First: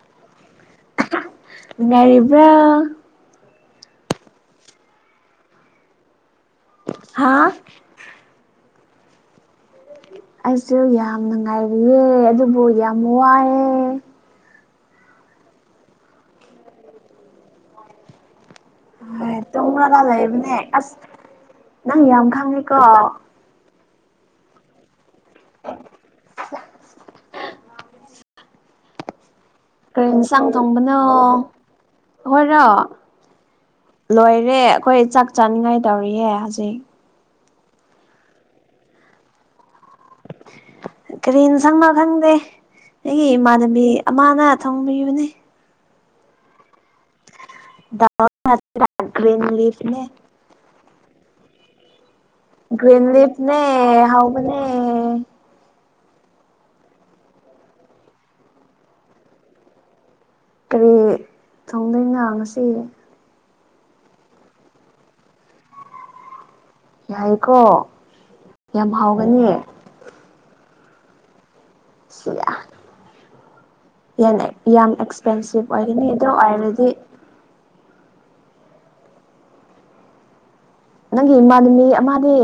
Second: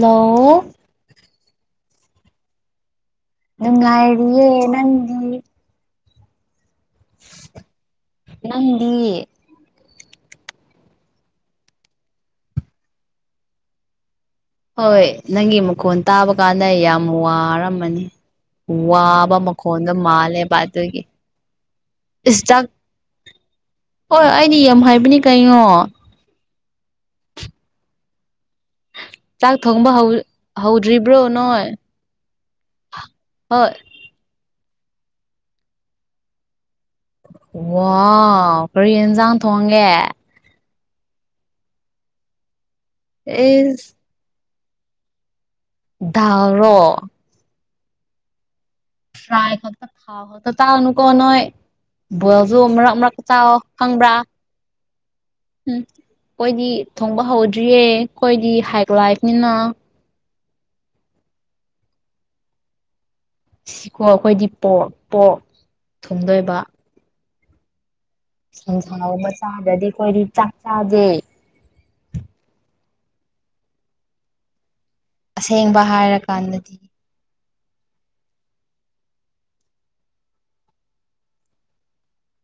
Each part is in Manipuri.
ꯍꯂꯣ ꯉꯔꯤꯕ꯭ꯔꯥ ꯅꯨꯡꯉꯥꯏꯔꯤꯦ ꯅꯟ ꯍꯥꯥ ꯃꯤ ꯑꯩꯁꯨ ꯌꯥꯝꯅ ꯉꯥꯏꯔꯤꯑꯦ ꯑꯗꯨꯕꯨ ꯌꯥꯝ ꯋꯥꯏꯑꯦ ꯍꯣꯏ ꯅꯪꯒꯤ ꯃꯈꯣꯟ ꯇꯥꯕ ꯀꯥꯟꯗ ꯌꯥꯝ ꯋꯥꯔꯝꯃꯅꯤ ꯋꯥꯕ ꯍꯣꯏ ꯃꯈꯣꯟꯗꯣ ꯇꯨꯝꯔꯒ ꯃꯥꯜꯂꯦꯕ ꯂꯩꯕꯅꯦ ꯑꯗꯨꯒꯤ ꯑꯁ ꯅꯪ ꯌꯥꯝ ꯏꯁ ꯆꯥꯛ ꯈꯥꯡꯪꯉꯦꯀꯣ ꯍꯣꯏ ꯑꯩꯗꯤ ꯌꯥꯝ ꯍꯥꯏꯕꯅꯤ ꯀꯩꯅꯣ ꯆꯥꯛ ꯊꯣꯡꯕ ꯀ ꯍꯧ ꯆꯥꯡ ꯊꯣꯡꯕꯅ ꯍꯧꯗ꯭ꯔꯤꯕ꯭ꯔꯣ ꯅꯣꯏ ꯍꯣꯏꯔꯣ ꯍꯣꯏ ꯂꯣꯏꯔꯦ ꯑꯩꯈꯣꯏ ꯆꯥꯛ ꯆꯥꯅꯤꯡꯉꯥꯏ ꯇꯧꯔꯤꯌꯦ ꯍꯧꯖꯤꯛ ꯋꯥ ꯀꯔꯤ ꯏꯟꯁꯥꯡ ꯊꯣꯡꯒꯦ ꯀꯔꯤꯅ ꯁꯪꯕ ꯈꯪꯗꯦ ꯑꯩꯒꯤ ꯏꯃꯥꯟꯅꯕꯤ ꯏꯁ ꯑꯃꯅ ꯊꯪꯕꯤꯕꯅꯦ ꯔꯣ [inaudible] ꯒ꯭ꯔꯤꯟ ꯥꯏ ꯈ ꯊ ꯂꯤꯐꯅꯦ ꯍꯗ ꯇꯅꯨꯀꯣ ꯅꯣꯏ ꯁꯨ ꯃꯔꯛ ꯒ꯭ꯔꯤꯟ ꯃꯔꯛ ꯆꯥꯑꯣ ꯂꯤꯐꯅꯦ ꯈꯪꯕ꯭ꯔꯥ ꯎ ꯍꯥꯎꯕꯅꯦ ꯑꯩꯈꯣꯏꯗꯤ ꯊꯣꯡꯕ ꯍꯧꯗ꯭ꯔꯤꯌꯦ ꯑꯩꯣꯏꯗꯤ ꯍꯥꯏꯒ ꯂꯥꯛꯕꯅꯤꯅ ꯀꯔꯤ ꯊꯣꯡꯗꯣꯏ ꯉꯥꯡꯁꯤ ꯁꯤꯀꯣ ꯑꯩꯈꯣꯏꯗꯤ ꯄ ꯄꯣꯛ ꯊꯨꯡꯗꯣꯏꯕ ꯍꯥꯏꯀꯣ ꯁꯟꯁꯥꯎ ꯃꯆꯥꯥꯗ꯭ꯔꯗꯤ ꯀꯣꯏꯔꯤ ꯆꯥꯛ ꯆꯥꯗꯦ ꯁꯤ ꯌꯦꯟꯅ ꯌꯥꯝ ꯑꯦꯛꯁꯄꯦꯟꯁꯤꯞ ꯑꯁꯦꯡꯕ ꯑꯣꯏꯒꯅꯤ ꯑꯗꯨ ꯍꯥꯏꯔꯀꯥꯟꯗꯗꯤ ꯑꯣꯏꯔꯗꯤ ꯅꯪꯒꯤ ꯏꯃꯥꯅꯤꯃꯤ ꯑꯃꯅꯤ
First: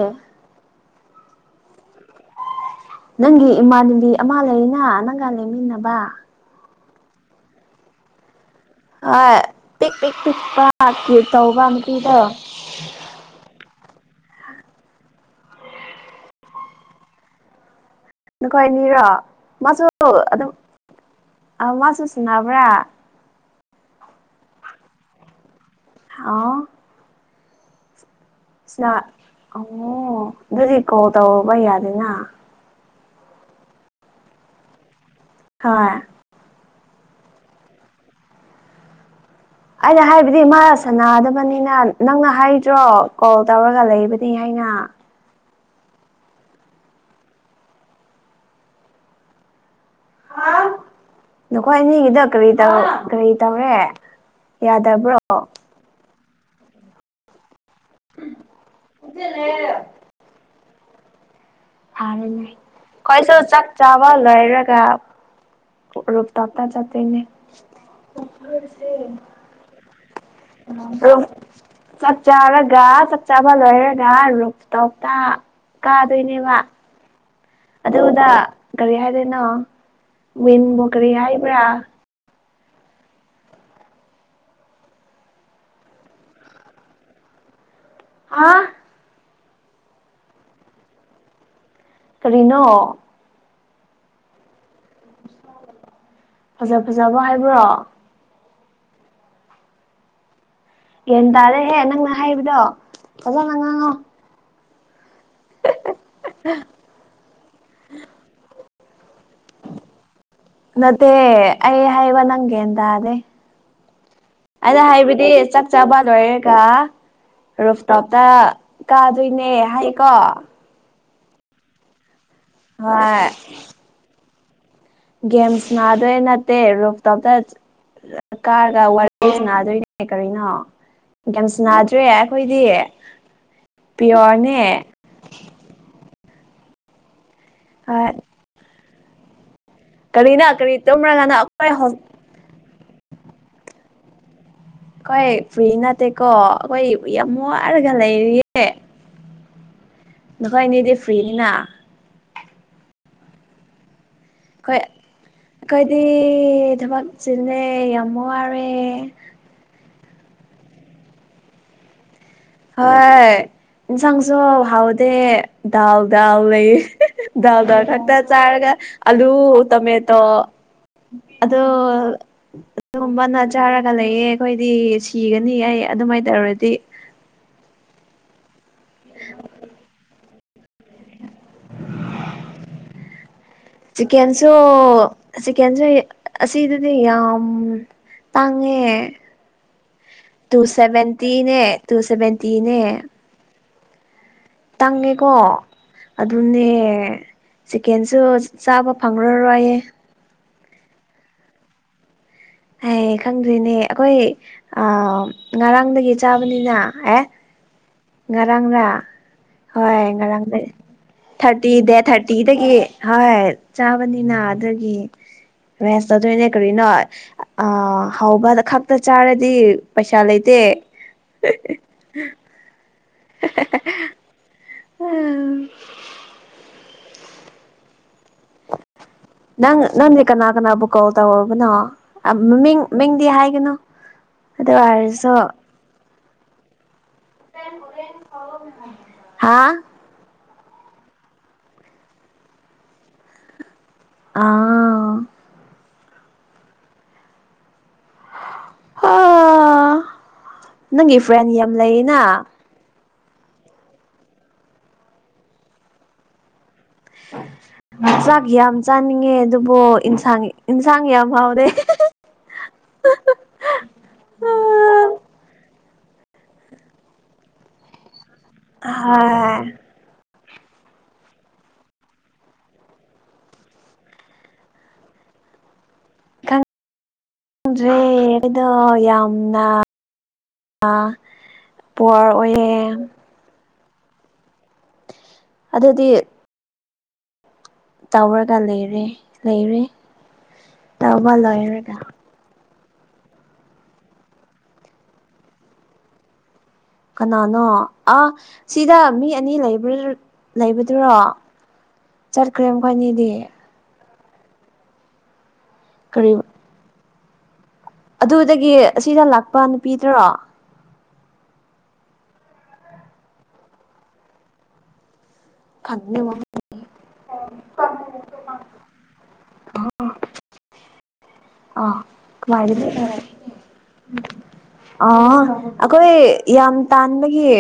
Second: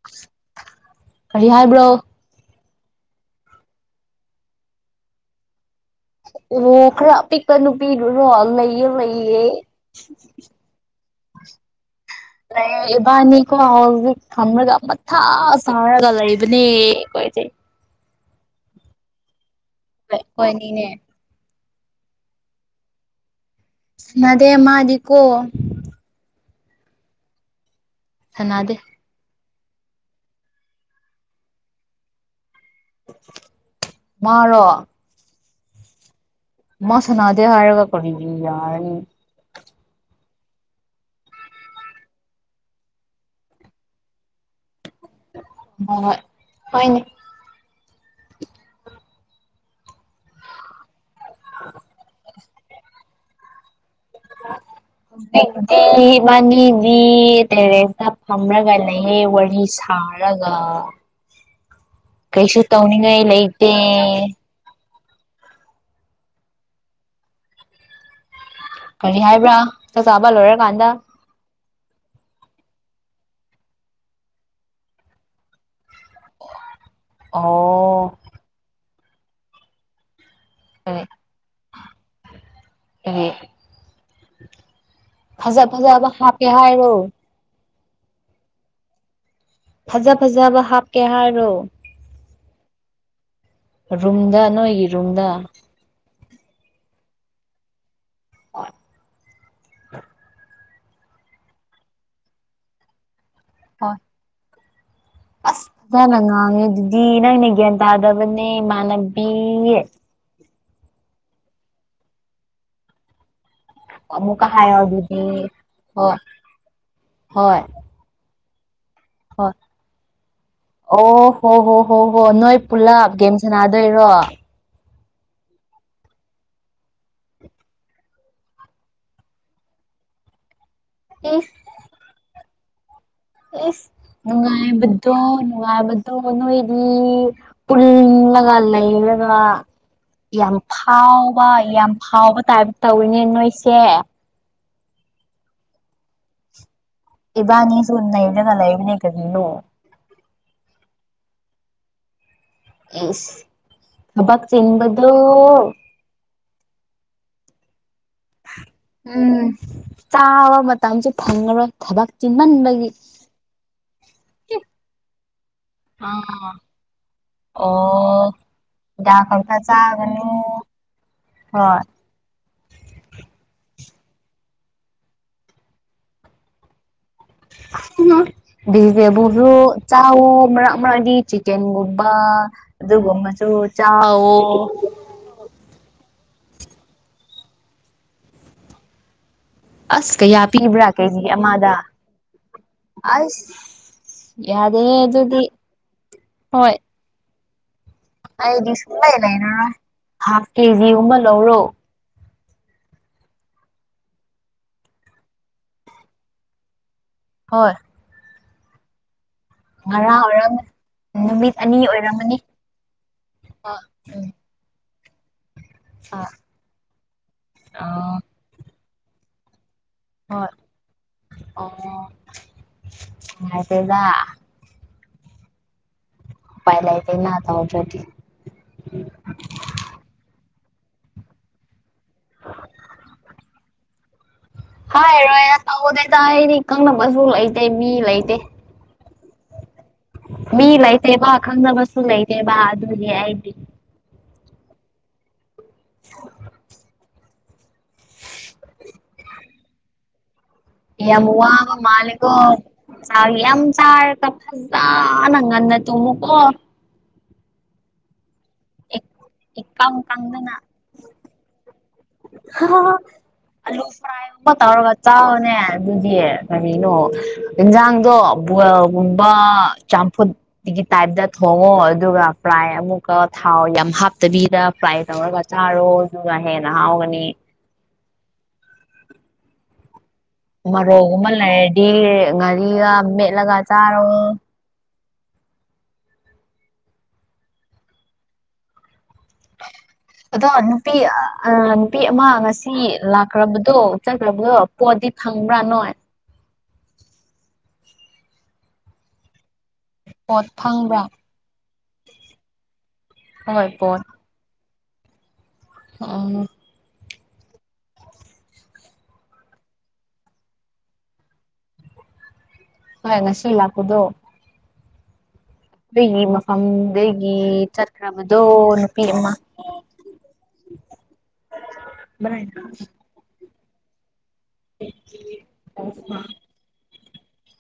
ꯑꯔꯤ ꯍꯥꯏꯕ꯭ꯔꯣ ꯅꯪꯒꯤ ꯏꯃꯥꯟꯅꯕꯤ ꯑꯃ ꯂꯩꯅ ꯅꯪꯒ ꯂꯩꯃꯤꯟꯅꯕ ꯑꯣꯣ ꯈꯔ ꯑ ꯄꯄꯤꯛꯄ ꯅꯨꯄꯤꯗꯨꯨꯔꯣꯜ ꯂꯩ ꯑ ꯄꯤꯛ ꯄꯤꯛ ꯇꯤꯄ ꯇꯧꯕ ꯅꯨꯄꯤꯗꯣ ꯕ ꯑꯅꯤꯀ ꯍ ꯊꯝꯂꯒ ꯃꯊꯥ ꯁꯔꯒ ꯂꯩꯕꯅꯦ ꯀꯣꯏꯁꯦ ꯅꯈꯥꯏꯅꯤꯔꯥ ꯃꯥꯁꯨ ꯍꯣꯏ ꯑꯗꯨꯝ ꯍꯣꯏꯅꯤꯅꯦ ꯑ ꯃꯥꯁꯨꯨꯁ ꯅꯥꯕ꯭ꯔꯥ ꯅꯗꯦ ꯃꯥꯗꯤꯀꯣ ꯑꯥ ꯁꯥꯟꯅꯗꯦ ꯑꯣ ꯑꯗꯨꯗꯤ ꯀꯣꯜ ꯇꯧꯔꯨꯕ ꯌꯥꯗꯦꯅ ꯃꯥꯔꯣ ꯍꯥꯥ ꯃꯃ ꯁꯅꯗꯦ ꯍꯥꯔꯒ ꯀ ꯌꯥꯔ ꯑꯩꯅ ꯍꯥꯏꯕꯗꯤ ꯃꯥ ꯁꯅꯗꯕꯅꯤꯅ ꯅꯪꯅ ꯍꯥꯏꯗ꯭ꯔꯣ ꯀꯣꯜ ꯇꯧꯔꯒ ꯂꯩꯕꯅꯤ ꯍꯥꯏ ꯑ ꯍꯣꯏ ꯍꯣꯏꯅꯦ ꯅꯈꯣꯏ ꯑꯅꯤꯒꯤꯗꯣ ꯀꯔꯤ ꯇꯧ ꯀꯔꯤ ꯇꯧꯔꯦ ꯌꯥꯗꯕ꯭ꯔꯣ [unintelligible] ꯃꯥꯅꯤꯗꯤ ꯇꯦꯔꯦꯁꯇ ꯐꯝꯔꯒ ꯂꯩꯌꯦꯦ ꯋꯥꯔꯤ ꯁꯥꯔꯒ ꯔ ꯀꯩꯁꯨ ꯇꯧꯅꯤꯡꯉꯥꯏ ꯀꯩꯁꯨꯣ ꯆꯥꯛ ꯂꯩꯇꯦ ꯆꯥꯕ ꯂꯔꯔꯦꯒ ꯔꯣꯕ ꯇꯥꯛ ꯇ ꯆꯇꯅꯦ ꯀꯔꯤ ꯍꯥꯏꯕ꯭ꯔꯥ ꯆ ꯆꯥꯕ ꯂꯣꯏꯔ [inaudible] ꯆꯞ ꯆꯥꯕꯂ ꯆꯞ ꯆꯥꯕ ꯂꯔꯒ ꯔꯣ ꯇꯇꯥ ꯀꯥꯗꯣꯏꯅꯦꯕ ꯑꯣ ꯑꯗꯨꯗ ꯀꯔꯤ ꯍꯥꯏꯗꯣꯏꯅꯣ ꯋꯤꯟꯕꯣ ꯀꯔꯤ ꯍꯥꯏꯕ꯭ꯔꯥ ꯑ ꯐꯖ ꯐꯖꯕ ꯍꯥꯞꯀꯦ ꯍꯥꯏꯔꯣ ꯑꯥ ꯐꯖ ꯐꯖꯕ ꯍꯥꯞꯀꯦ ꯍꯥꯏꯔꯣ ꯀꯔꯤꯅꯣ ꯔꯨꯝꯗꯥ ꯅꯣꯏ ꯔꯨꯝꯗꯥ ꯐꯖ ꯐꯖꯕ ꯍꯥꯏꯕ꯭ꯔꯣ ꯑꯣ ꯒꯟ ꯇꯥꯔꯦꯍꯦ ꯅꯪꯅ ꯍꯥꯏꯕꯗꯣ ꯐꯖꯅ ꯉꯥꯡꯉꯣ ꯍꯣꯏ ꯑꯁ ꯐꯖꯅ ꯉꯥꯡꯉꯦ ꯑꯗꯨꯗꯤ ꯅꯪꯅꯦ ꯒ꯭ꯌꯥꯟ ꯇꯥꯗꯕꯅꯦ ꯃꯅꯕꯤꯦ ꯅꯠꯇꯦ ꯑ ꯍꯥꯏꯩꯋꯥ ꯅꯪꯦꯗ ꯑꯗꯦ ꯑꯃꯨꯛꯀ ꯍꯥꯏꯌꯣ ꯑꯗ ꯑꯗꯨꯗꯤ ꯍꯥꯏꯕꯗꯤ ꯆꯥꯛ ꯆꯥꯕ ꯍꯣꯏ ꯂꯣꯏꯔꯦꯒ ꯍꯣꯏ ꯔꯣꯐꯇꯣꯞꯇ ꯀꯥꯗꯣꯏꯅꯦ ꯍꯣꯏ ꯍꯥꯏꯌꯦꯀꯣ ꯑꯣ ꯍꯣ ꯍꯣ ꯍꯣ ꯍꯣ ꯅꯣꯏ ꯄꯨꯂꯞ ꯒꯦꯝ ꯁꯥꯟꯅꯥꯗꯣꯏꯔꯣ ꯒꯦꯝꯁ ꯅꯥꯗꯣꯏ ꯅꯠꯇꯦ ꯔꯣꯞꯇꯣꯞꯇ ꯀꯥꯔꯒ ꯋꯥꯔꯤ ꯅꯥꯗꯣꯏꯅꯦ ꯀꯔꯤꯅꯣ ꯏꯁ ꯌꯥꯝꯁꯨ ꯅꯥꯗ꯭ꯔꯦ ꯑꯩꯈꯣꯏꯗꯤ ꯏꯁ ꯄꯤꯌꯣꯔꯅꯦ ꯅꯨꯡꯉꯥꯏꯣ ꯅꯨꯡꯉꯥꯏꯣ ꯅꯅꯨꯡꯣꯏꯔꯤ ꯍꯣꯏ ꯄꯨꯜꯂꯒ ꯂꯩꯂꯒ ꯀꯔꯤꯅ ꯌꯥꯝ ꯀꯔꯤ ꯇꯨꯝꯔꯒꯅ ꯐꯥꯎꯕ ꯑꯩꯈꯣꯏ ꯌꯥꯝ ꯐꯥꯎꯕ ꯇꯥꯏꯕ ꯇꯧꯋꯅꯦ ꯅꯣꯏꯁꯦ ꯑꯩꯣꯏ ꯐ꯭ꯔꯤ ꯅꯠꯇꯦꯀꯣ ꯑꯩꯈꯣꯏ ꯌꯥꯝ ꯋꯥꯔꯒ ꯏꯕꯥꯅꯤꯁꯨ ꯅꯩꯔꯒ ꯂꯩꯔꯤꯌꯦ ꯂꯩꯕꯅꯦ ꯀꯔꯤꯅꯣ ꯅꯉꯣꯏ ꯏꯅꯦꯗꯤ ꯐ꯭ꯔꯤꯅꯤꯅ ꯌꯦꯁ ꯊꯕꯥꯛ ꯆꯕꯗꯨꯣ ꯑꯦ ꯊꯃ ꯆꯅꯦ ꯑꯃ ꯑꯃꯔ ꯎꯝ ꯆꯥꯕ ꯃꯇꯝꯁꯨꯦ ꯐꯪꯉꯔꯣꯏ ꯊꯕꯛ ꯆꯤꯟꯃꯟꯕꯒꯤ ꯍꯣꯏ ꯏꯁꯪꯁꯨꯣ ꯍꯥꯎꯗꯦ ꯗꯥꯎ ꯗꯥꯎ ꯂꯩꯌꯦ ꯗꯥꯎ ꯗꯥꯎ ꯈꯛꯇ ꯑꯣ ꯆꯥꯔꯒ ꯍꯤꯗꯥꯛ ꯑꯂꯨ ꯈꯛꯇ ꯇꯣꯃꯦꯃꯦꯇꯣ ꯆꯥꯒꯅꯨ ꯑꯗꯣ ꯍꯣꯏ ꯇ ꯅꯖꯔ ꯒ ꯂꯩꯑꯦ ꯑꯩꯈꯣꯏꯗꯤ ꯁꯤꯒꯅꯤ ꯑꯩ ꯑꯗꯨꯃꯥꯏꯅ ꯇꯧꯔꯗꯤ ꯆꯥ ꯃꯔ ꯃꯗꯤ ꯆ ꯆꯤꯛꯀꯦꯟꯒꯨꯝꯕ ꯑꯗꯨꯒꯨꯝꯕꯁꯨ ꯆꯤꯀꯦꯟꯁꯨ ꯆꯥꯋ ꯆꯤꯀꯦꯟꯁꯨ ꯑꯁꯤꯗꯗꯤ ꯌꯥꯝ ꯇꯥꯡꯉꯦ ꯑꯁ ꯀꯌꯥ ꯇꯨ ꯄꯤꯕ꯭ꯔꯥ ꯀꯦꯖꯤ ꯁꯚꯦꯟꯇꯅꯦ ꯑꯃꯗ ꯇꯨ ꯁꯦꯚꯦꯟꯇꯅꯦ ꯌꯥꯔꯦ ꯑꯗꯨꯗꯤ ꯑꯗꯨꯅꯦ ꯍꯣꯏ ꯆꯤꯀꯦꯟꯁꯨ ꯑꯩꯗꯤ ꯆꯥꯕ ꯁꯨꯡꯂꯩ ꯂꯩꯔꯔꯣꯏ ꯐꯪꯔꯔꯣꯏꯌꯦ ꯍꯥꯐ ꯀꯦꯖꯤ ꯑꯃ ꯂꯧꯔꯣ ꯍꯌꯦ ꯈꯪꯗ꯭ꯔꯤꯅꯦ ꯑꯩꯈꯣꯏ ꯑ ꯉꯔꯥꯡꯗꯒꯤ ꯆꯥꯕꯅꯤꯅ ꯑꯦ ꯍꯣꯏ ꯉꯔꯥꯡꯗ ꯍꯣꯏ ꯉꯔꯥꯡ ꯉꯔꯥꯡꯗ ꯑꯣꯏꯔꯝꯅꯤ ꯅꯨꯃꯤꯠ ꯊꯥꯔꯇꯤ ꯑꯅꯤ ꯗꯦ ꯑꯣꯏꯔꯝꯃꯅꯤ ꯊꯥꯔꯇꯤꯗꯒꯤ ꯍ ꯍꯣꯏ ꯎꯝ ꯆꯥꯕꯅꯤꯅ ꯑꯗꯒꯤ ꯔꯦꯁꯇ ꯍꯣꯏ ꯑꯗꯨꯣꯏꯅꯦ ꯀꯔꯤꯅꯣ ꯑ ꯑꯥ ꯍꯥꯎꯧꯕ ꯈꯛꯇ ꯆꯥꯔꯗꯤ ꯄꯩꯁꯥ ꯍꯣꯏ ꯂꯩꯇꯦ ꯍꯥꯏ ꯇꯣꯏꯗ ꯎꯝ ꯄꯥꯏ ꯂꯩꯗꯅ ꯇ ꯑꯣꯖꯗꯤ ꯅꯪ ꯅꯪꯗꯤ ꯀꯅꯥ ꯀꯅꯥꯕꯨ ꯀꯣꯜ ꯇꯧꯔꯕꯅꯣ ꯃꯃꯤꯡ ꯃꯤꯡꯗꯤ ꯍꯥꯏꯒꯅꯨ ꯑꯗꯨ ꯑꯣꯏꯔꯁꯨ ꯇꯥꯏꯗꯤ ꯀꯪꯅꯕꯁꯨ ꯂꯩꯇꯦ ꯃꯤ ꯂꯩꯇꯦ ꯍꯥꯥ ꯃꯤ ꯂꯩꯇꯦ ꯕꯥ ꯈꯪꯅꯕꯁꯨ ꯂꯩꯇꯦꯕ ꯑꯗꯨꯗꯤ ꯍꯥꯏꯗꯤ ꯑꯥ [unintelligible] [inaudible] [inaudible] ꯅꯪꯒꯤ ꯐ꯭ꯔꯦꯟ ꯌꯥꯝ ꯂꯩꯔꯤꯅ ꯆ ꯌꯥꯝ ꯆꯥ ꯀ ꯐꯖꯥ ꯅꯪ ꯉꯟꯟꯅ ꯇꯨ ꯃꯨꯀꯣ ꯆꯥꯛꯁ ꯌꯥꯝ ꯆꯥꯅꯤꯡꯉꯦ ꯑꯗꯨꯕꯨ ꯏꯀꯪ ꯏꯟꯁꯥꯡ ꯀꯪꯗꯅ ꯏꯟꯁꯥꯡ ꯌꯥꯝ ꯍꯥꯎꯔꯦ ꯑꯂꯨ ꯐ꯭ꯔꯥꯏꯒꯨꯝꯕ ꯇꯧꯔꯒ ꯆꯥꯎꯅꯦ ꯑꯗꯨꯗꯤ ꯀꯔꯤꯅꯣ ꯏꯟꯖꯥꯡꯗꯣ ꯕꯜꯒꯨꯝꯕ ꯆꯥꯝꯐꯨꯠ ꯇꯒꯤ ꯇꯥꯏꯞꯇ ꯊꯣꯡꯉꯣ ꯑꯗꯨꯒ ꯐ꯭ꯔꯥꯏ ꯑꯃꯨꯛꯀ ꯊꯥꯎ ꯌꯥꯝ ꯍꯥꯞꯇꯕꯤꯗ ꯐ꯭ꯔꯥꯏ ꯇꯧꯔꯒ ꯆꯥꯔꯣ ꯑꯗꯨꯍꯦ ꯦꯗꯣ ꯌꯥꯝꯅ ꯃꯔꯣꯛꯒꯨꯝꯕ ꯂꯩꯔꯗꯤ ꯄꯣꯔ ꯑꯣꯏꯌꯦ ꯉꯘꯥꯔꯤꯒ ꯃꯦꯠꯂꯒ ꯆꯥꯔꯣ ꯑꯗꯨꯗꯤ ꯇꯧꯔꯒ ꯂꯩꯔꯦ ꯂꯩꯔꯦ ꯑꯗꯣ ꯅꯨꯄꯤ ꯑ ꯇꯧꯕ ꯂꯣꯏꯔꯒ ꯅꯨꯄꯤ ꯑꯃ ꯉꯁꯤ ꯁꯤ ꯂꯥꯛꯈ꯭ꯔꯕꯗꯣ ꯆꯠꯈ꯭ꯔꯕꯗꯣ ꯄꯣꯠꯗꯤ ꯐꯪꯕ꯭ꯔꯥ ꯅꯣꯏ ꯀꯅꯥꯅꯣ ꯑ ꯁꯤꯗ ꯃꯤ ꯑꯅꯤ ꯂꯩꯕ ꯄꯣꯠ ꯐꯪꯕ꯭ꯔꯥ ꯂꯩꯕꯗꯨꯔꯣ ꯆꯠꯈ꯭ꯔꯦ ꯈꯣꯏꯅꯤꯗꯤ ꯍꯣꯏ ꯀꯔꯤ ꯑꯥ ꯑꯗꯨꯗꯒꯤ ꯑꯁꯤꯗ ꯂꯥꯛꯄ ꯅꯨꯄꯤꯗ꯭ꯔꯣ ꯍ ꯉꯁ ꯂꯥꯛꯀꯗꯣ ꯈꯪꯗꯦ ꯑꯩꯒꯤ ꯃꯐꯝꯗꯒꯤ ꯆꯠꯈ꯭ꯔꯕꯗꯣ ꯅꯨꯄꯤ ꯑꯃ ꯑ ꯑ ꯑꯩꯈꯣꯏ ꯌꯥꯝ ꯇꯥꯟꯕꯒꯤ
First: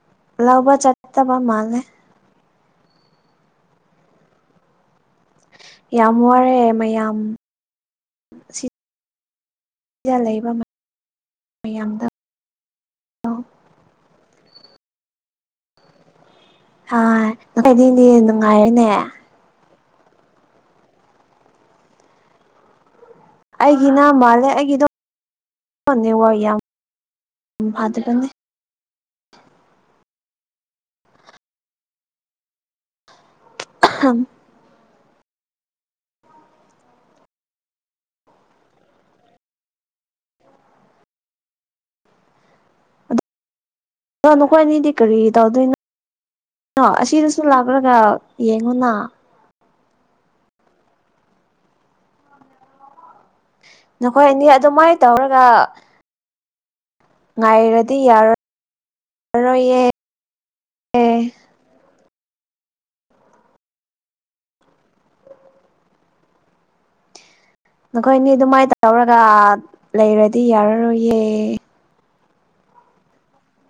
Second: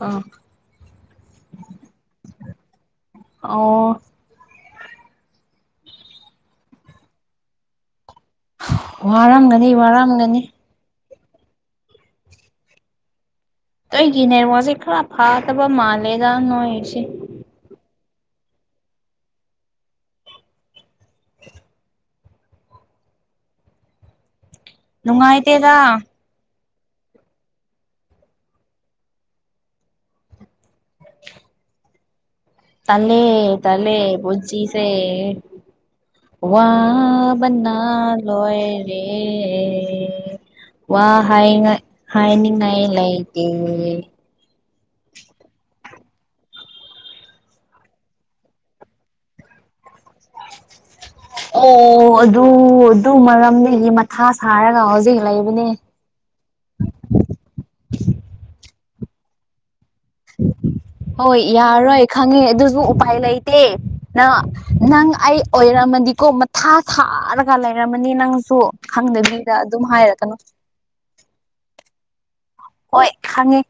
ꯑꯥ ꯂꯥꯎꯕ ꯆꯠꯠꯇꯕ ꯃꯥꯅꯦꯦ ꯑ ꯌꯥꯝ ꯋꯥꯔꯦ ꯃꯌꯥꯝ ꯁꯤꯗ ꯋꯥꯔꯝꯒꯅꯤ ꯋꯥꯔꯝꯒꯅꯤ ꯂꯩꯕ ꯃꯌꯥꯝꯗ ꯑꯩꯒꯤ ꯅꯦꯠꯋꯥꯛꯁꯦ ꯈꯔ ꯐꯥꯗꯕ ꯃꯥꯜꯂꯦ ꯑꯗꯤꯗꯤꯅꯨꯡꯉꯥꯏꯅꯦꯦ ꯑꯩꯒꯤꯅ ꯃꯥꯜꯂꯦ ꯑꯩꯒꯤꯗꯣ ꯅꯨꯡꯉꯥꯏꯇꯦꯗ ꯋꯥ ꯌꯥꯝ ꯎ ꯐꯥꯗ ꯀ ꯇꯅꯤ ꯇꯂ ꯄꯨꯣꯖꯤꯁꯦ ꯑ ꯋꯥ ꯅꯥ ꯂꯣꯏ ꯔꯦ ꯋꯥ ꯍꯥꯏ ꯍꯥꯏꯅꯤꯡ ꯂꯩꯥꯏ ꯑ ꯅꯈꯣꯏꯋꯥꯅꯤꯗꯤ ꯀꯔꯤ ꯇꯧꯗꯣꯏꯅꯣ ꯑ ꯑꯁꯤꯗꯁꯨ ꯂꯥꯛꯂꯒ ꯌꯦꯡꯉꯨꯅ ꯑꯣ ꯑꯗꯨ ꯑꯗꯨ ꯃꯔꯝꯗꯒꯤ ꯃꯊꯥ ꯅꯈꯣꯏ ꯑꯅꯤ ꯁꯥꯔꯒ ꯑꯗꯨꯃꯥꯏꯅ ꯍꯧꯖꯤꯛ ꯇꯧꯔꯒ ꯂꯩꯕꯅꯦ ꯑꯣ ꯏ ꯍ ꯏꯔꯣꯏ ꯈꯪꯉꯦ ꯑꯗꯨꯁꯨ ꯎꯄꯥꯏ ꯂꯩꯇꯦ ꯅ ꯅꯪ ꯑꯩ ꯑꯣꯏꯔꯝꯃꯗꯤꯀꯣ ꯃꯊꯥ ꯊꯔ ꯀ ꯂꯩꯔꯝꯃꯅꯤ ꯅꯈꯣꯏꯅꯤ ꯅꯪꯁꯨ ꯑꯗꯨꯃꯥꯏꯅ ꯇꯧꯔꯒ ꯈꯪꯗꯕꯤꯗ ꯑꯗꯨꯝ ꯍꯥꯏꯔꯛꯀꯅꯨ ꯂꯩꯔꯗꯤ ꯌꯥꯔꯔꯣꯏꯌꯦ ꯍꯣꯏ ꯈꯪꯉꯦ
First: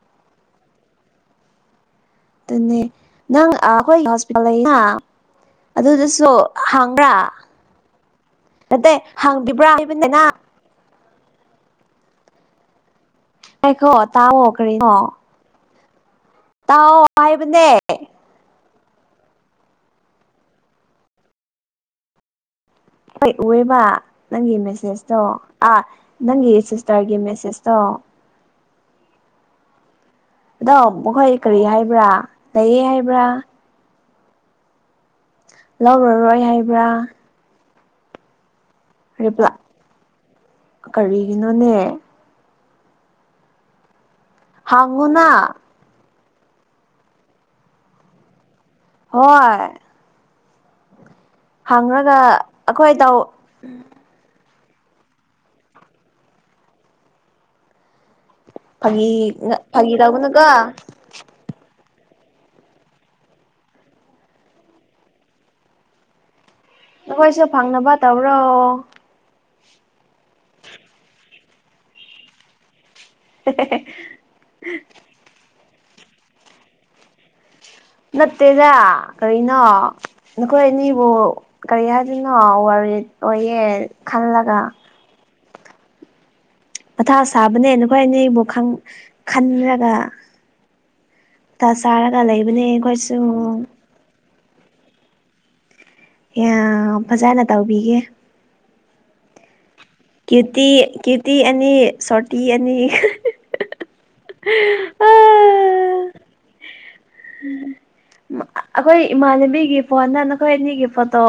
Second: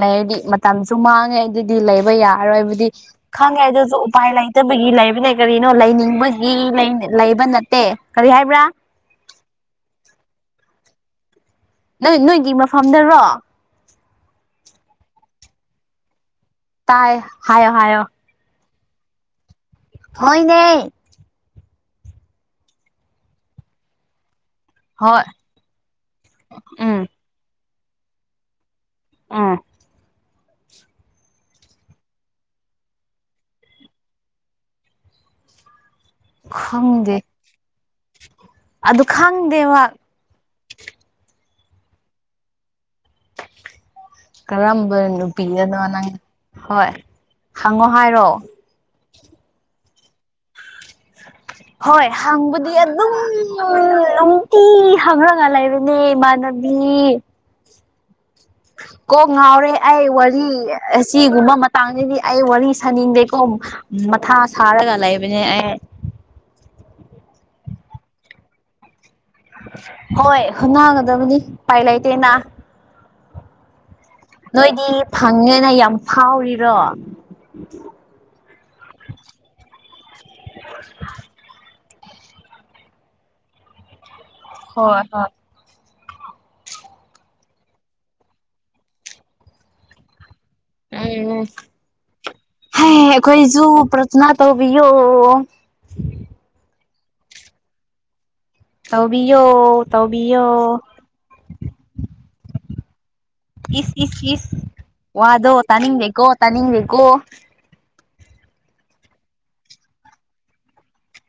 ꯂꯩꯔꯗꯤ ꯃꯇꯝꯁꯨ ꯃꯥꯡꯉꯦ ꯑꯗꯨꯗꯤ ꯂꯩ ꯑꯗꯨꯅꯦ ꯌꯥꯔꯣꯏꯕꯗꯤ ꯅꯪ ꯈꯪꯉꯦ ꯑꯗꯨꯁꯨ ꯑꯩꯈꯣꯏ ꯎꯄꯥꯏ ꯍꯣꯁꯄꯤꯇꯥꯜ ꯂꯩꯇꯕꯒꯤ ꯂꯩꯅ ꯂꯩꯕꯅꯦ ꯀꯔꯤꯅꯣ ꯑꯗꯨꯗꯁꯨ ꯂꯩꯅꯤꯡꯕꯒꯤ ꯂꯩ ꯍꯥꯡꯕ꯭ꯔꯥ ꯂꯩꯕ ꯅꯠꯇꯦ ꯀꯔꯤ ꯍꯥꯏꯕ꯭ꯔꯥ ꯅꯠꯇꯦ ꯍꯪꯕꯤꯕ꯭ꯔꯥ ꯍꯥꯏꯕꯅꯤꯅ ꯅꯪ ꯏ ꯅꯣ ꯏ ꯏꯃ ꯑꯩꯣ ꯇꯑꯣꯈ ꯇꯥꯎꯑꯣ ꯇꯥꯏ ꯍꯥꯏꯕꯅꯦ ꯍꯥꯏꯌꯣ ꯍꯥꯏꯌꯣ ꯍꯣꯏꯅꯦ ꯍꯣꯏ ꯎꯑꯦꯕ ꯅꯪꯒꯤ ꯃꯦꯁꯦꯁꯇꯣ ꯍꯣꯏ ꯑꯥ ꯅꯪꯒꯤ ꯎꯝ ꯁꯤꯁꯇꯔꯒꯤ ꯃꯦꯁꯦꯁ ꯇ ꯑꯥ ꯑꯗꯣ ꯃꯈꯣꯏ ꯀꯔꯤ ꯍꯥꯏꯕ꯭ꯔꯥ ꯂꯩꯌꯦ ꯍꯥꯏꯕ꯭ꯔꯥ ꯂꯧꯔꯔꯣꯏ ꯍꯥꯏꯕ꯭ꯔꯥ ꯑꯗꯨꯗ ꯈꯪꯗꯦꯍ ꯅꯅꯦ ꯀꯔꯝꯕ ꯍꯪꯉꯨꯅ ꯅꯨꯄꯤꯅꯅꯣ ꯅꯪ ꯍꯣꯏ ꯍꯪꯉꯣ ꯍꯥꯏꯔꯣ ꯍꯣꯏꯣꯏ ꯍꯣꯏ ꯍꯕꯨꯗꯤ ꯑꯦ ꯑꯩꯈꯣꯏ ꯇꯧ ꯏ ꯍꯪ꯭ꯔ ꯉꯂ ꯂꯩꯕꯅꯦꯃꯅꯕꯤ ꯐꯥꯒꯤ ꯀꯣ ꯉꯥꯎꯔꯦ ꯐꯥꯒꯤ ꯑꯩ ꯋꯥꯔꯤ ꯇꯧꯒꯅꯨꯀꯣ ꯑꯁꯤꯒꯨꯝꯕ ꯃꯇꯥꯡꯗꯗꯤ ꯑꯩ ꯋꯥꯔꯤ ꯁꯥꯅꯤꯡꯗꯦꯀꯣ ꯃꯊꯥ ꯁꯥꯔꯒ ꯂꯩꯕꯅꯦ ꯑꯩ ꯅꯈꯣꯏꯁꯨ ꯐꯪꯅꯕ ꯇꯧꯔꯣ ꯍꯣꯏ ꯍꯣꯠꯅꯒꯗꯕꯅꯤ ꯄꯥꯏ ꯂꯩꯇꯦꯅ [inaudible] ꯅꯣꯏꯗꯤ ꯐꯪꯉꯦꯅ ꯌꯥꯝ ꯐꯥꯎꯔꯤꯔꯣ ꯅꯠꯇꯦꯗ ꯀꯔꯤꯅꯣ ꯅꯈꯣꯏ ꯑꯅꯤꯕꯨ ꯀꯔꯤ ꯍꯥꯏ ꯑꯗꯨꯅꯣ ꯑꯣꯏꯌꯦ ꯈꯜꯂꯒ ꯍꯣꯏ ꯄꯊꯥ ꯁꯥꯕꯅꯦ ꯅꯈꯣꯏ ꯑꯅꯦ ꯑꯩꯕꯨ ꯈꯟꯔꯒ ꯃꯊꯥ ꯁꯥꯔꯒ ꯂꯩꯕꯅꯦ ꯎꯝ ꯑꯩꯈꯣꯏꯁꯨ ꯍꯈꯣꯏꯁꯨ ꯄꯊꯅꯥ ꯇꯧꯕꯌꯣ ꯑ ꯐꯖꯅ ꯇꯧꯕꯤꯒꯦ ꯑꯧꯕꯤꯌꯣ ꯀꯤꯔꯇꯤ ꯀꯤꯔꯇꯤ ꯑꯅꯤ ꯁꯇꯤ ꯑꯅꯤ ꯏꯁ ꯏꯁ ꯏꯁ ꯋꯥꯗꯣ ꯇꯥꯅꯤꯡꯗꯦꯀꯣ ꯇꯥꯅꯤꯡꯗꯦꯀꯣ ꯑꯩꯈꯣꯏ ꯏꯃꯥꯟꯅꯕꯤꯒꯤ ꯐꯣꯟꯗ ꯅꯈꯣꯏ ꯑꯅꯤꯒꯤ ꯐꯣꯇꯣ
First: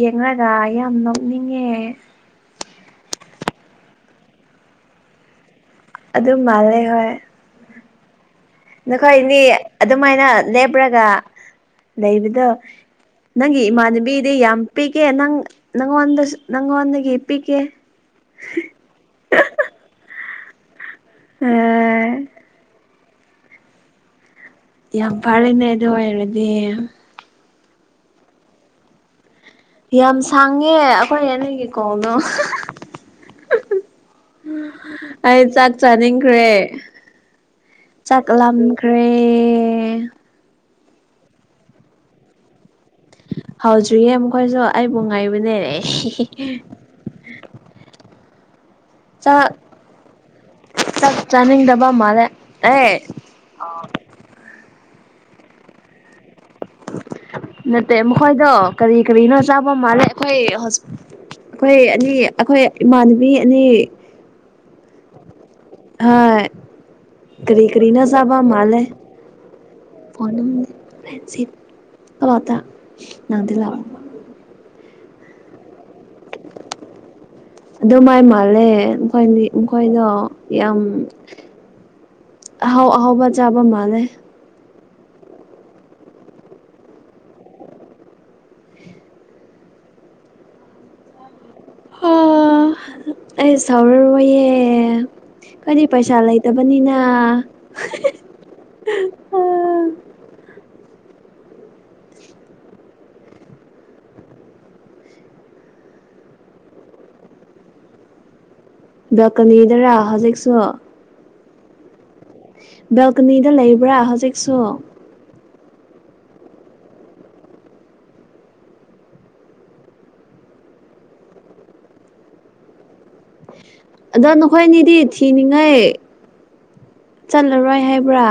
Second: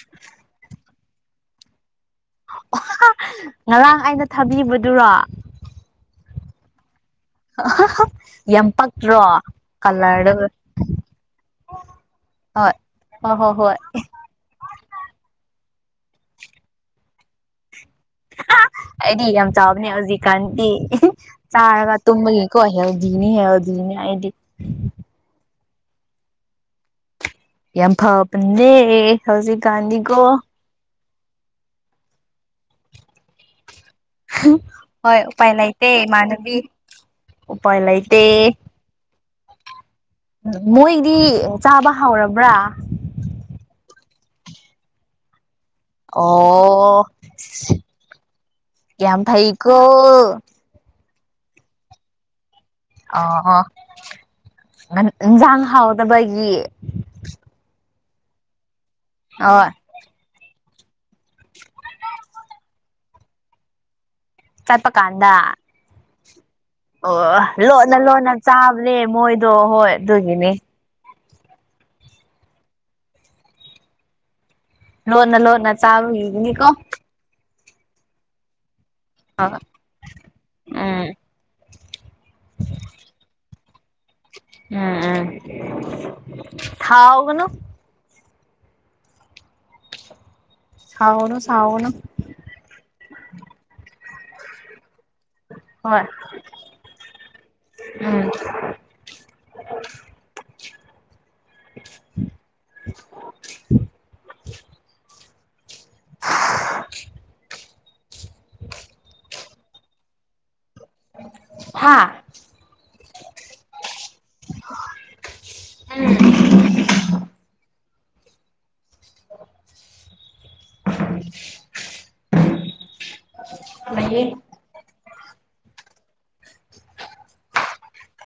ꯌꯦꯡꯉꯒ ꯌꯥꯝ ꯅꯣꯛꯅꯤꯡ ꯑ ꯉꯔꯥꯡ ꯑꯩꯅ ꯊꯥꯕꯤꯕꯗꯨꯔꯣ ꯑꯗꯨ ꯃꯜꯦ ꯍ ꯑ ꯅꯈꯣꯏ ꯏꯅꯤ ꯑꯗꯨꯃꯥꯏꯅ ꯂꯦꯞꯔꯒ ꯂꯩꯕꯗ ꯍꯣꯏ ꯍꯣꯏ ꯍꯣꯏ ꯅꯪꯒꯤ ꯍꯣꯏ ꯏꯃꯥꯟꯅꯕꯤꯗꯤ ꯌꯥꯝ ꯄꯤꯛꯒꯦ ꯅꯪ ꯅꯪꯣꯟꯗꯁꯨ ꯅꯪꯣꯟꯗꯗꯒꯤ ꯏꯞ ꯄ ꯀꯦ ꯑꯩꯗꯤ ꯌꯥꯝ ꯆꯥꯎꯕꯅꯦ ꯍꯧꯖꯤꯛꯀꯥꯟꯗꯤ ꯑ ꯆꯥꯔꯒ ꯇꯨꯝꯕꯒꯤ ꯀꯣ ꯅꯤ ꯍꯥꯏ ꯑꯗꯨꯅꯦꯗꯤ ꯌꯥꯝ ꯐꯥꯅꯦ ꯑꯗꯨ ꯑꯣꯏꯔꯗꯤ ꯌꯥꯝ ꯐꯥꯎ ꯄꯨꯟꯅꯦ ꯌꯥꯝ ꯁꯥꯡꯉꯦ ꯑꯩꯈꯣꯏ ꯑꯅꯤꯒꯤꯀꯣꯅꯣ ꯍꯣꯏ ꯑꯩ ꯎꯄꯥꯏ ꯆꯥꯛ ꯂꯩꯇꯦ ꯆꯥꯅꯤꯡꯈ꯭ꯔꯦ ꯏꯃꯥꯟꯅꯕꯤ ꯎꯄꯥꯏ ꯂꯩꯇꯦ ꯆꯥꯛꯂꯝꯈ꯭ꯔꯦ ꯃꯣꯏꯗꯤ ꯆꯥꯕ ꯍꯥꯎꯔꯕ꯭ꯔꯥ ꯍꯧꯗ꯭ꯔꯤꯌꯦ ꯃꯈꯣꯏꯁꯨ ꯑꯩꯕꯨ ꯉꯥꯏꯕꯅꯦꯔ ꯑꯣ ꯀꯌꯥꯝ ꯊꯩꯀꯣ ꯆꯅꯤꯡꯒꯤ ꯗꯕꯥ ꯃꯥꯂꯦ ꯑ ꯑꯣ ꯏꯟꯁꯥꯡ ꯍꯥꯎꯗꯕꯒꯤ ꯅꯠꯇꯦ ꯃꯈꯣꯏꯗꯣ ꯀꯔꯤ ꯀꯔꯤꯅꯣ ꯍꯣꯏ ꯆꯥꯕ ꯃꯥꯜꯂꯦ ꯑꯩꯈꯣꯏ ꯑꯩꯈꯣꯏ ꯑꯅꯤ ꯑꯩꯈꯣꯏ ꯏꯃꯥꯟꯅꯕꯤ ꯑꯅꯤ ꯁꯜꯄ ꯀꯥꯟꯗ ꯍꯥ ꯑꯣ ꯂꯣꯟꯅ ꯂꯣꯟꯅ ꯆꯥꯕꯅꯦ ꯃꯣꯏꯗꯣ ꯍꯣꯏ ꯑꯗꯨꯒꯤꯅꯤ ꯁꯤ ꯑꯠꯇ ꯉꯗ ꯂ ꯂꯣꯅ ꯂꯣꯅ ꯆꯥꯅꯤꯀꯣ ꯑꯗꯨꯗꯣ ꯃꯥꯏ ꯃꯥꯂꯦ ꯃꯈꯣꯏ ꯃꯈꯣꯏꯗꯣ ꯌꯥꯝ ꯎꯝ ꯑꯍꯥꯎ ꯑꯍꯥꯎꯕ ꯆꯥꯕ ꯑꯃ ꯑꯅꯦ ꯎꯝ ꯎꯝ ꯊꯥꯋꯥꯑꯣ ꯀꯩꯅꯣ ꯁꯥꯎꯅꯣ ꯁꯎꯅ ꯑꯣ ꯑꯩ ꯁꯥꯎꯔꯔꯣꯏꯌꯦ ꯀꯗꯤ ꯍꯣꯏ ꯄꯩꯁꯥ ꯂꯩꯇꯕꯅꯤꯅ ꯎꯝ [inaudible] [unintelligible] [unintelligible] ꯕꯦꯜꯀꯅꯤꯗꯔꯥ ꯍꯧꯖꯤꯛꯁꯨ ꯍꯥꯥ ꯕꯦꯜꯀꯅꯤꯗ ꯂꯩꯕ꯭ꯔꯥ ꯍꯧꯖꯤꯛꯁꯨ [inaudible] [inaudible] ꯑꯗꯣ ꯅꯈꯣꯏꯅꯤꯗꯤ ꯊꯤꯅꯤꯡꯉꯥꯏ ꯆꯠꯂꯔꯣꯏ ꯍꯥꯏꯕ꯭ꯔꯥ